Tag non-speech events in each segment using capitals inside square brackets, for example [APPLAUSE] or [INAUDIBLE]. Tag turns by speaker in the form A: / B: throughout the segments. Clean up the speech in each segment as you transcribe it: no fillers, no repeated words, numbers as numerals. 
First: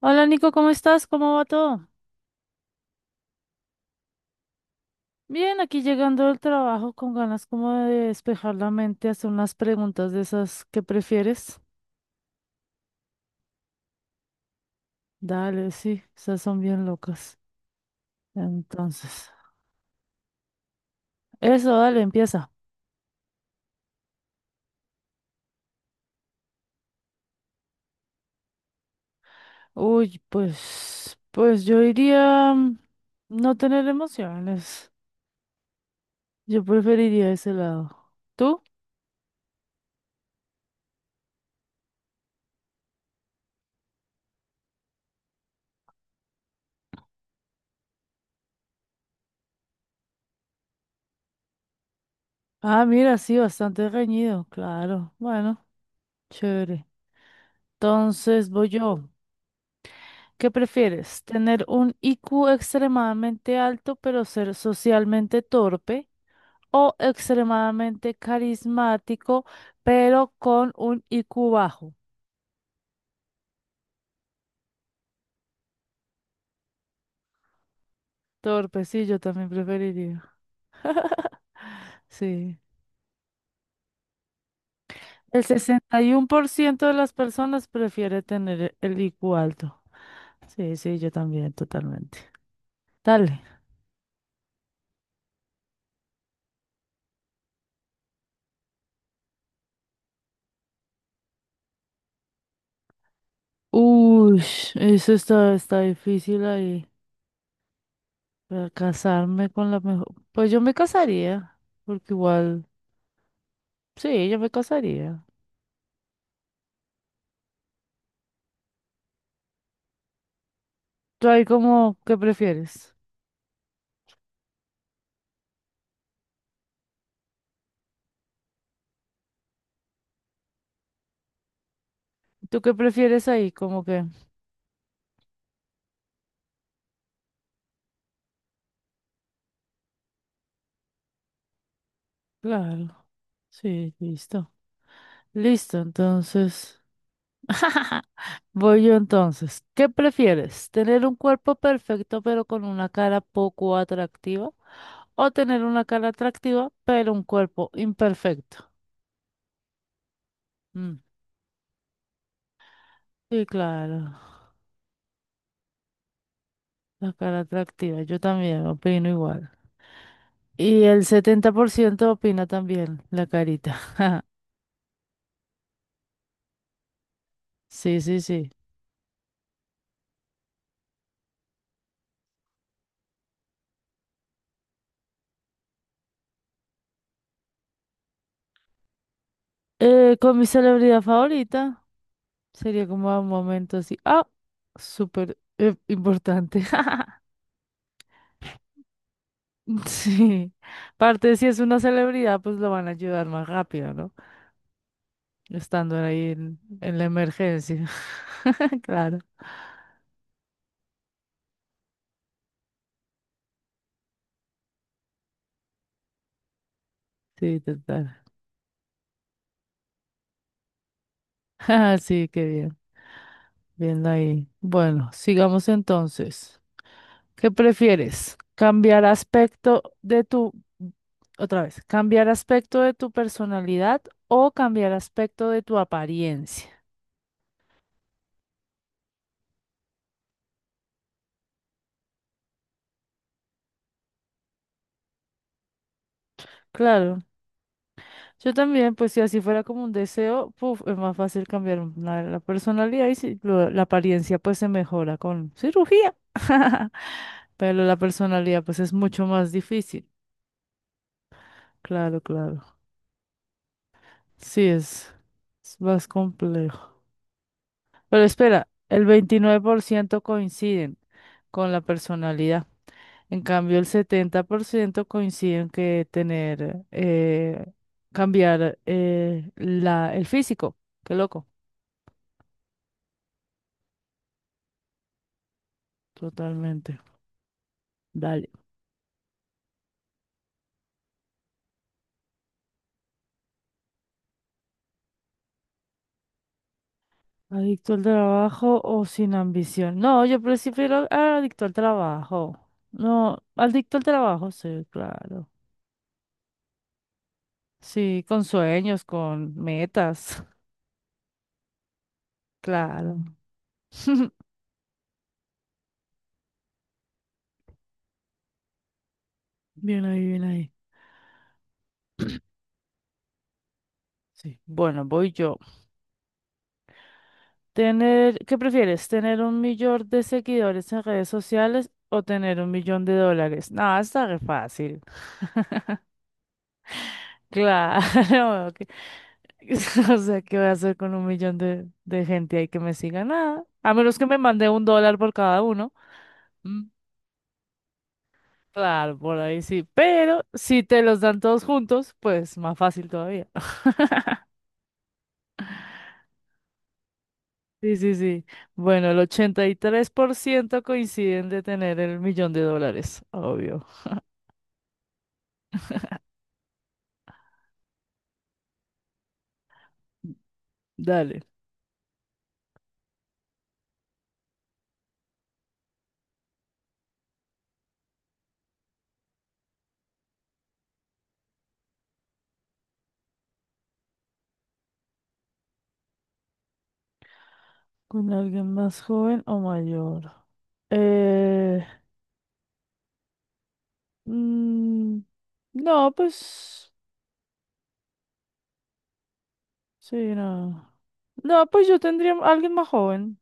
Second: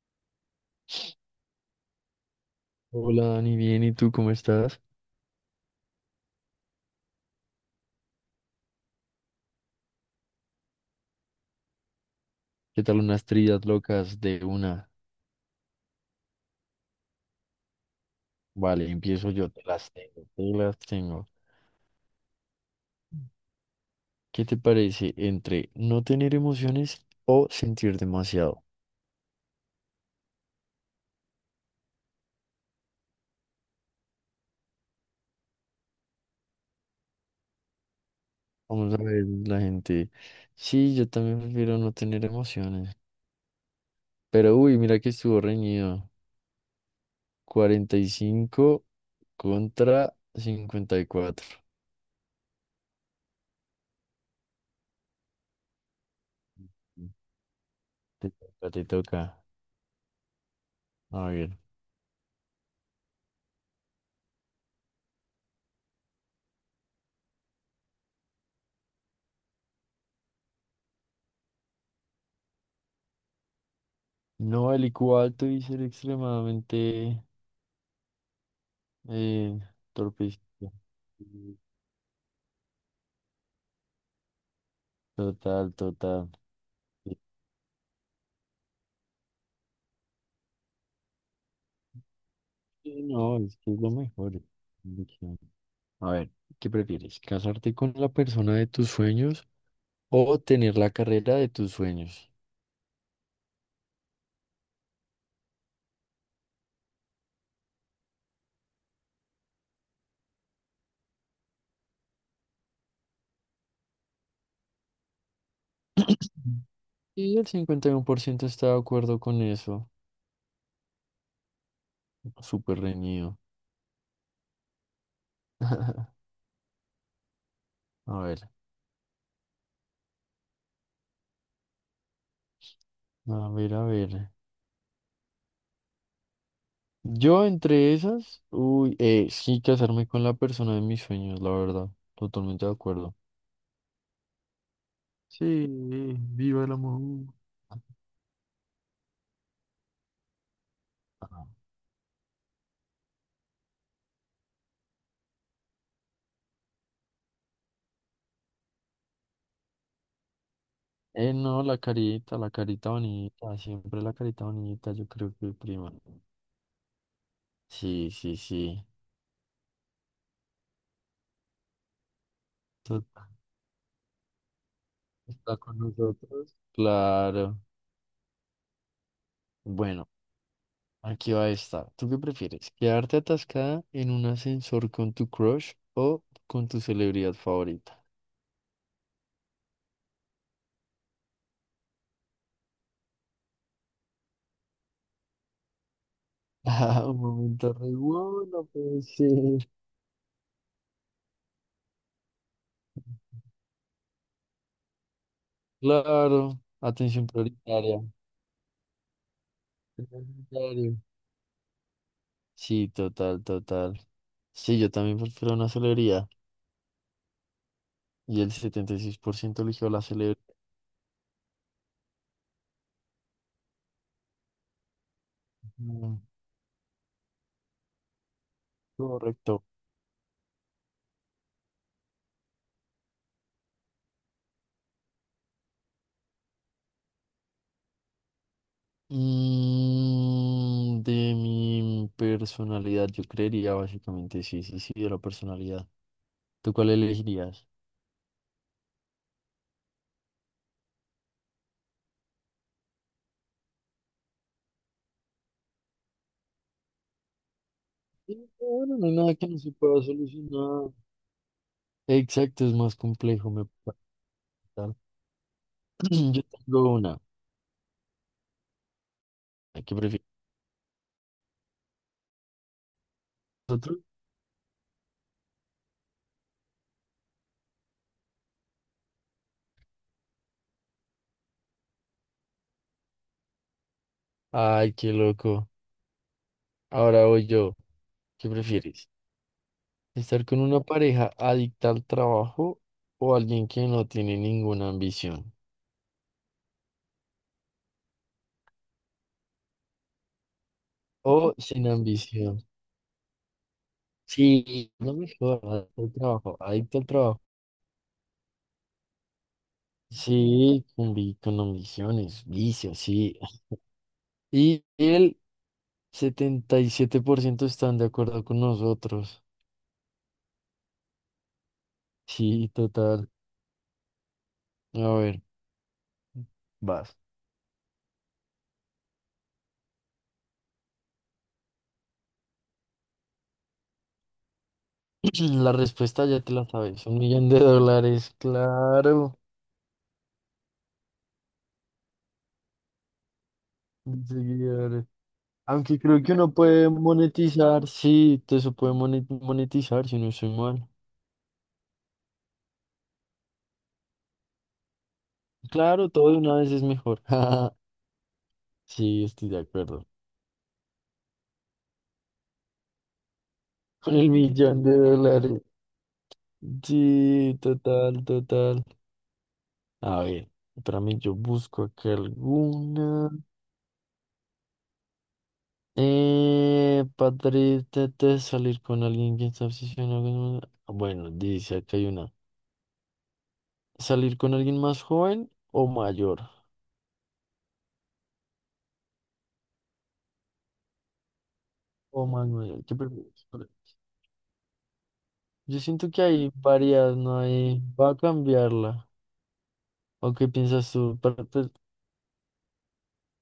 A: Hola Nico, ¿cómo estás? ¿Cómo va todo?
B: Hola Dani, bien, ¿y tú cómo estás?
A: Bien, aquí llegando del trabajo con ganas como de despejar la mente, hacer unas preguntas de esas que prefieres.
B: ¿Qué tal unas trillas locas de una?
A: Dale, sí, esas son bien locas.
B: Vale,
A: Entonces,
B: empiezo yo, te las tengo, te las tengo.
A: eso, dale, empieza.
B: ¿Qué te parece entre no tener emociones o sentir demasiado?
A: Uy, pues yo iría no tener emociones. Yo preferiría ese lado. ¿Tú?
B: Vamos a ver la gente. Sí, yo también prefiero no tener emociones. Pero uy, mira que estuvo reñido. 45 contra 54.
A: Ah, mira, sí, bastante reñido, claro. Bueno, chévere.
B: Te
A: Entonces voy
B: toca, te
A: yo.
B: toca.
A: ¿Qué prefieres?
B: A ver.
A: ¿Tener un IQ extremadamente alto pero ser socialmente torpe? ¿O extremadamente carismático pero con un IQ bajo?
B: No, el IQ alto y ser extremadamente
A: Torpe, sí, yo también
B: Eh,
A: preferiría.
B: torpecito.
A: Sí. El
B: Total,
A: sesenta y uno
B: total.
A: por ciento de las
B: Es
A: personas prefiere tener el IQ alto. Sí, sí, yo también, totalmente.
B: No,
A: Dale.
B: es que es lo mejor. Es una opción. A ver, ¿qué prefieres? ¿Casarte con la persona de tus sueños o tener la carrera de tus sueños?
A: Uy, eso está difícil ahí. Para casarme con la mejor. Pues yo me casaría, porque igual. Sí, yo me casaría.
B: Mm. Y el 51% está de acuerdo con eso.
A: ¿Tú ahí como qué
B: Súper
A: prefieres?
B: reñido. [LAUGHS] A ver,
A: ¿Tú qué prefieres
B: a
A: ahí?
B: ver,
A: Como
B: a
A: que,
B: ver. Yo entre esas, uy, sí, casarme con la persona de mis sueños, la verdad. Totalmente de
A: claro,
B: acuerdo.
A: sí, listo.
B: Sí,
A: Listo,
B: viva el
A: entonces.
B: amor.
A: [LAUGHS] Voy yo entonces. ¿Qué prefieres? ¿Tener un
B: [LAUGHS]
A: cuerpo perfecto pero con una cara poco atractiva? ¿O tener una cara atractiva pero un cuerpo imperfecto? Mm,
B: No, la carita
A: Sí,
B: bonita, siempre
A: claro,
B: la carita bonita, yo creo que prima.
A: la cara atractiva.
B: Sí,
A: Yo
B: sí,
A: también
B: sí.
A: opino igual. Y el 70% opina también
B: Tú-
A: la carita. [LAUGHS]
B: Está con nosotros. Claro.
A: Sí, sí, sí.
B: Bueno, aquí va esta. ¿Tú qué prefieres? ¿Quedarte atascada en un ascensor con tu crush o con tu celebridad favorita? [LAUGHS]
A: Con mi celebridad favorita sería como un momento así, súper importante.
B: Ah,
A: [LAUGHS]
B: un momento re wow, no puede ser.
A: Sí, aparte si es una celebridad, pues lo van a ayudar más rápido, ¿no? Estando ahí en,
B: Claro,
A: en la
B: atención
A: emergencia.
B: prioritaria.
A: [LAUGHS] Claro,
B: Prioritario. Sí, total, total. Sí, yo también prefiero una celebridad.
A: sí, total.
B: Y el 76% eligió la celebridad.
A: [LAUGHS] Ah, sí, qué bien, viendo ahí. Bueno, sigamos
B: Mm.
A: entonces. ¿Qué prefieres? ¿Cambiar
B: Correcto.
A: aspecto de tu, otra vez, cambiar aspecto de tu personalidad o cambiar aspecto de tu apariencia?
B: De mi personalidad, yo creería básicamente, sí, sí, sí, de la personalidad. ¿Tú cuál
A: Claro,
B: elegirías?
A: yo también, pues si así fuera como un deseo, puf, es más fácil cambiar la personalidad y si la apariencia pues se mejora con cirugía, [LAUGHS] pero la
B: Sí,
A: personalidad pues es
B: bueno, no hay
A: mucho
B: nada que
A: más
B: no se pueda
A: difícil.
B: solucionar.
A: Claro, claro.
B: Exacto, es más complejo, me
A: Sí,
B: parece.
A: es más
B: [CLEARS THROAT] Yo tengo
A: complejo.
B: una.
A: Pero espera, el
B: ¿Qué
A: 29%
B: prefieres?
A: coinciden con la personalidad. En cambio, el
B: ¿Otro?
A: 70% coinciden que tener, cambiar el físico. Qué loco.
B: Ay, qué loco.
A: Totalmente.
B: Ahora voy yo.
A: Dale.
B: ¿Qué prefieres? ¿Estar con una pareja adicta al trabajo o alguien que no tiene ninguna ambición?
A: ¿Adicto al trabajo o sin ambición? No, yo prefiero
B: O
A: adicto al
B: sin
A: trabajo.
B: ambición.
A: No, adicto al trabajo, sí,
B: Sí, no
A: claro.
B: mejor jodas, el trabajo, adicto al trabajo.
A: Sí, con sueños, con metas. [LAUGHS]
B: Sí, con ambiciones, vicios,
A: Claro.
B: sí.
A: [LAUGHS]
B: Y el 77% están de acuerdo con nosotros.
A: Bien ahí, bien ahí.
B: Sí, total.
A: Sí.
B: A
A: Bueno, voy
B: ver,
A: yo.
B: vas.
A: ¿Qué prefieres? ¿Tener un millón de seguidores en redes sociales o tener un millón de dólares? No, está re fácil.
B: [CLEARS THROAT] La respuesta ya te la sabes, 1 millón de dólares,
A: Claro. que-
B: claro,
A: [LAUGHS] O sea, ¿qué voy a hacer con un millón de gente ahí que me siga? Nada. A menos que
B: de
A: me mande un
B: seguidores.
A: dólar por cada uno.
B: Aunque creo que uno
A: Mm,
B: puede monetizar, sí, todo eso puede
A: Claro, por ahí sí.
B: monetizar si no
A: Pero
B: estoy
A: si
B: mal.
A: te los dan todos juntos, pues más fácil todavía. [LAUGHS]
B: Claro, todo de una vez es mejor. [LAUGHS]
A: Sí, sí, sí. Bueno, el
B: Sí, estoy de
A: ochenta y
B: acuerdo.
A: tres por ciento coinciden de tener el millón de dólares, obvio.
B: Con el 1 millón de dólares. Sí, total, total. A ver, para mí yo
A: Dale.
B: busco acá alguna. Padre, salir con alguien que está obsesionado con... Bueno, dice acá hay una. ¿Salir con alguien más joven o mayor?
A: Con alguien más joven o mayor. Eh,
B: O más mayor, ¿qué prefieres?
A: mm,
B: Yo siento
A: no,
B: que hay
A: pues
B: varias, no hay... Va a cambiarla.
A: sí,
B: ¿O qué
A: no.
B: piensas tú?
A: No,
B: Pues,
A: pues yo tendría a alguien más joven,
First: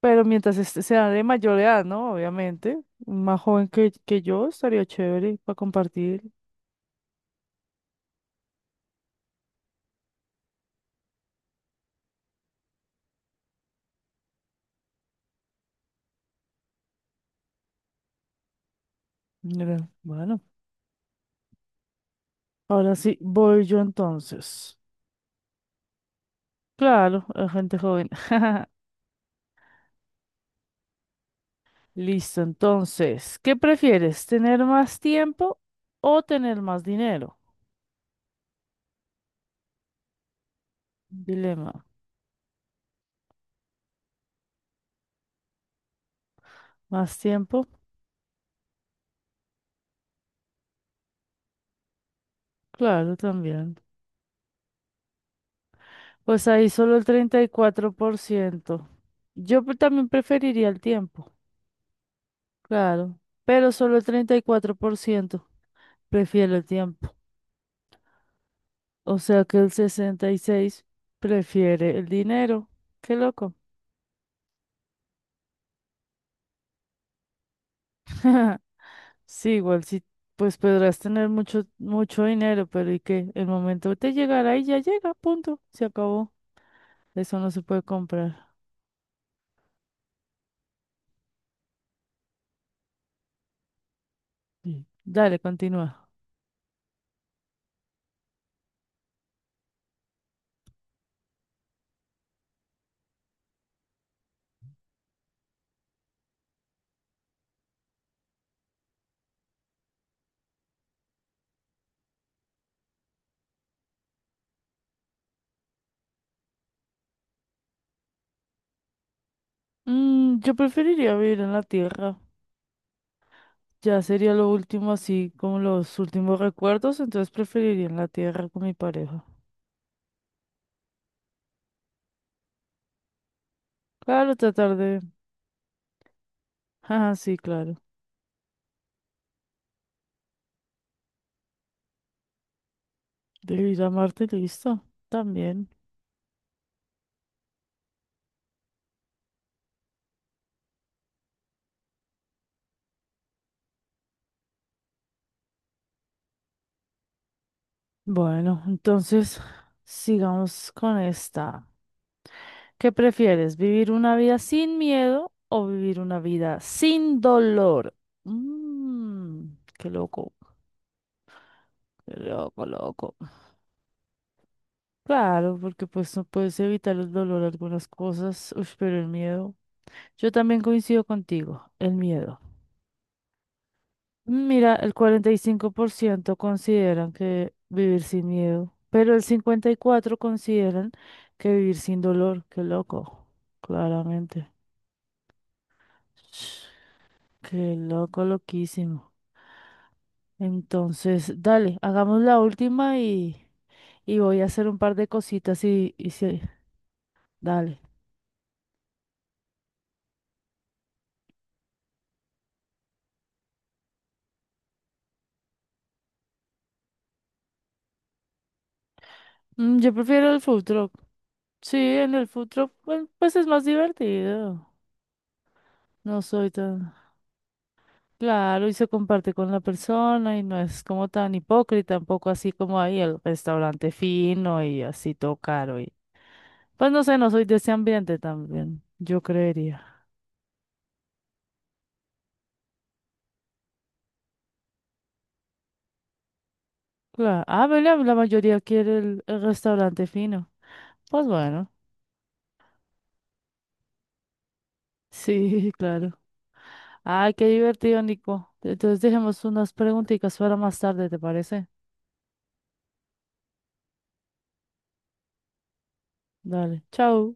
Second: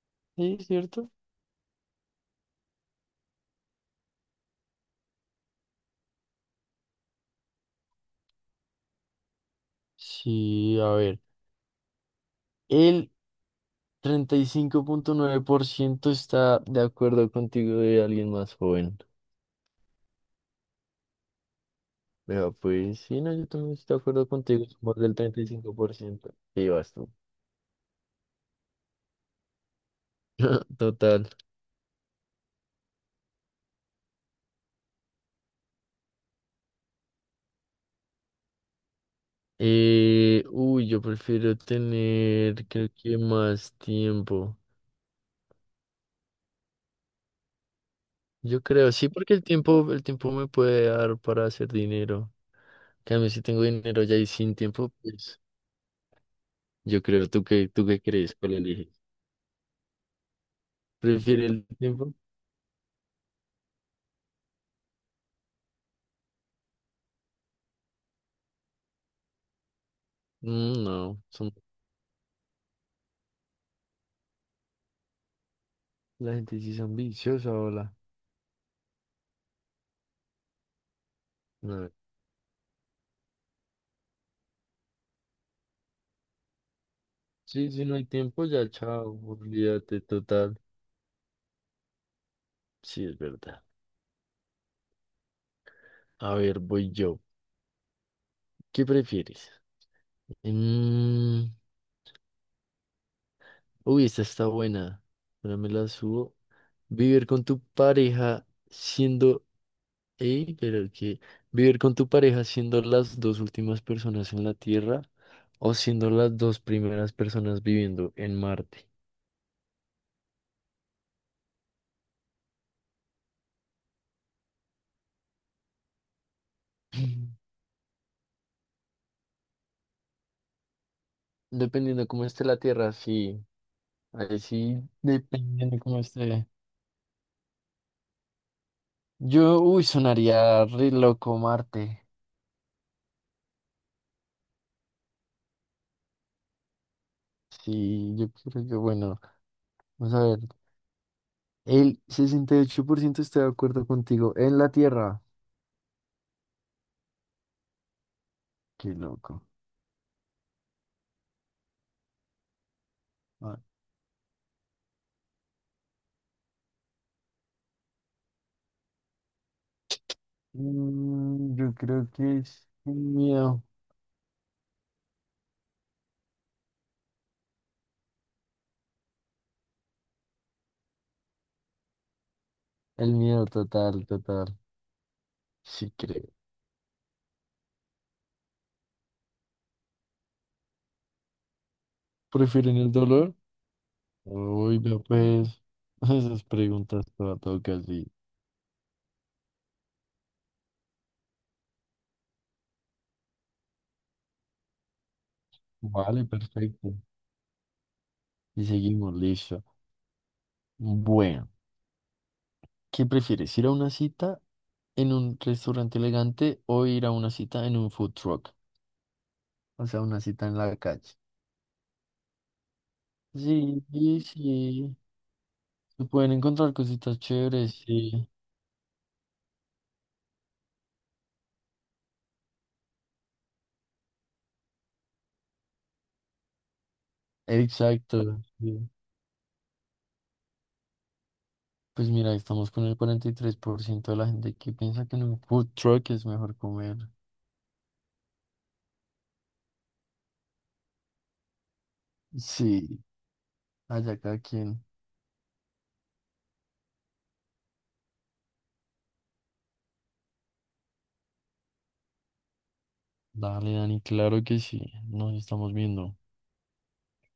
A: pero mientras
B: sí,
A: este sea
B: ¿cierto?
A: de mayor edad, ¿no? Obviamente, más joven que yo estaría chévere para compartir.
B: Sí, a ver. Él 35,9% está de acuerdo contigo de alguien más joven.
A: Mira, bueno,
B: Vea,
A: ahora
B: pues
A: sí,
B: sí, no, yo
A: voy
B: también
A: yo
B: estoy de acuerdo contigo,
A: entonces.
B: somos del 35%. Sí, vas tú.
A: Claro, la gente joven. [LAUGHS]
B: [LAUGHS] Total.
A: Listo, entonces, ¿qué prefieres? ¿Tener más tiempo o tener más dinero?
B: Uy, yo prefiero
A: Dilema.
B: tener, creo que más tiempo.
A: Más tiempo,
B: Yo creo, sí, porque el tiempo me puede dar para hacer dinero. En
A: claro,
B: cambio, si tengo
A: también.
B: dinero ya y sin tiempo, pues
A: Pues ahí solo
B: yo
A: el
B: creo,
A: treinta
B: ¿tú
A: y
B: qué, tú
A: cuatro
B: qué
A: por
B: crees? ¿Cuál
A: ciento
B: eliges?
A: Yo también preferiría el tiempo,
B: ¿prefiero el tiempo?
A: claro, pero solo el 34% prefiere el tiempo. O sea que el 66%
B: No, son.
A: prefiere el dinero. Qué loco.
B: La gente sí es ambiciosa, hola.
A: [LAUGHS] Sí, igual sí, pues podrás tener mucho,
B: No,
A: mucho dinero, pero ¿y qué? El momento te llegará y ya llega, punto. Se acabó. Eso no se
B: sí,
A: puede
B: si no hay tiempo,
A: comprar.
B: ya chao, olvídate total. Sí, es verdad.
A: Sí. Dale, continúa.
B: A ver, voy yo. ¿Qué prefieres? Mm. Uy, esta está buena. Ahora me la subo. Vivir con tu pareja siendo... Ey, pero que... Vivir con tu pareja siendo las dos últimas personas en la Tierra o siendo las dos primeras personas viviendo en Marte.
A: Yo preferiría vivir en la tierra. Ya sería lo último, así como los últimos recuerdos, entonces
B: [CLEARS THROAT]
A: preferiría en la tierra con mi pareja.
B: Mm. Dependiendo cómo esté la Tierra, sí.
A: Claro,
B: Ahí
A: tratar
B: sí,
A: de.
B: dependiendo cómo esté.
A: Ah, sí, claro.
B: Yo, uy, sonaría re loco Marte.
A: De ir a Marte, listo. También.
B: Sí, yo creo que, bueno, vamos a ver. El 68% está de acuerdo contigo. En la Tierra.
A: Bueno,
B: Qué
A: entonces
B: loco.
A: sigamos con esta. ¿Qué prefieres?
B: Ah,
A: ¿Vivir una vida sin miedo o vivir una vida sin dolor? Mmm, Qué loco,
B: yo creo
A: qué
B: que
A: loco,
B: es el
A: loco.
B: miedo.
A: Claro, porque pues no puedes evitar el dolor algunas cosas, ush, pero el miedo. Yo también coincido contigo, el miedo.
B: El miedo total, total.
A: Mira, el cuarenta y cinco por
B: Sí, creo.
A: ciento consideran que vivir sin miedo, pero el 54% consideran que vivir sin dolor. Qué
B: ¿Prefieren el
A: loco,
B: dolor?
A: claramente.
B: Uy, vea pues. [LAUGHS] Esas
A: Sh,
B: preguntas para todo
A: qué
B: casi.
A: loco, loquísimo. Entonces, dale, hagamos la última y voy a hacer un par de cositas y
B: Vale,
A: sí,
B: perfecto.
A: dale.
B: Y seguimos, listo. Bueno. ¿Qué prefieres, ir a una cita en un restaurante elegante o ir a una cita en un food truck? O
A: Yo
B: sea, una
A: prefiero el
B: cita en
A: food
B: la
A: truck.
B: calle.
A: Sí, en el food truck, pues es más
B: Sí, sí,
A: divertido.
B: sí. Se
A: No
B: pueden
A: soy
B: encontrar
A: tan.
B: cositas chéveres, sí.
A: Claro, y se comparte con la persona y no es como tan hipócrita, tampoco así como ahí el restaurante fino y así todo caro. Y. Pues no sé, no soy de ese ambiente
B: Exacto,
A: también,
B: sí.
A: yo creería.
B: Pues mira, estamos con el 43% de la gente que piensa que en un food truck es mejor comer.
A: Claro. Ah, bueno, la mayoría quiere el restaurante fino. Pues bueno,
B: Sí, allá cada quien.
A: sí, [LAUGHS] claro. Ay, qué divertido, Nico. Entonces dejemos unas preguntitas para más tarde, ¿te parece?
B: Dale, Dani, claro que sí. Nos estamos viendo.
A: Dale, chao.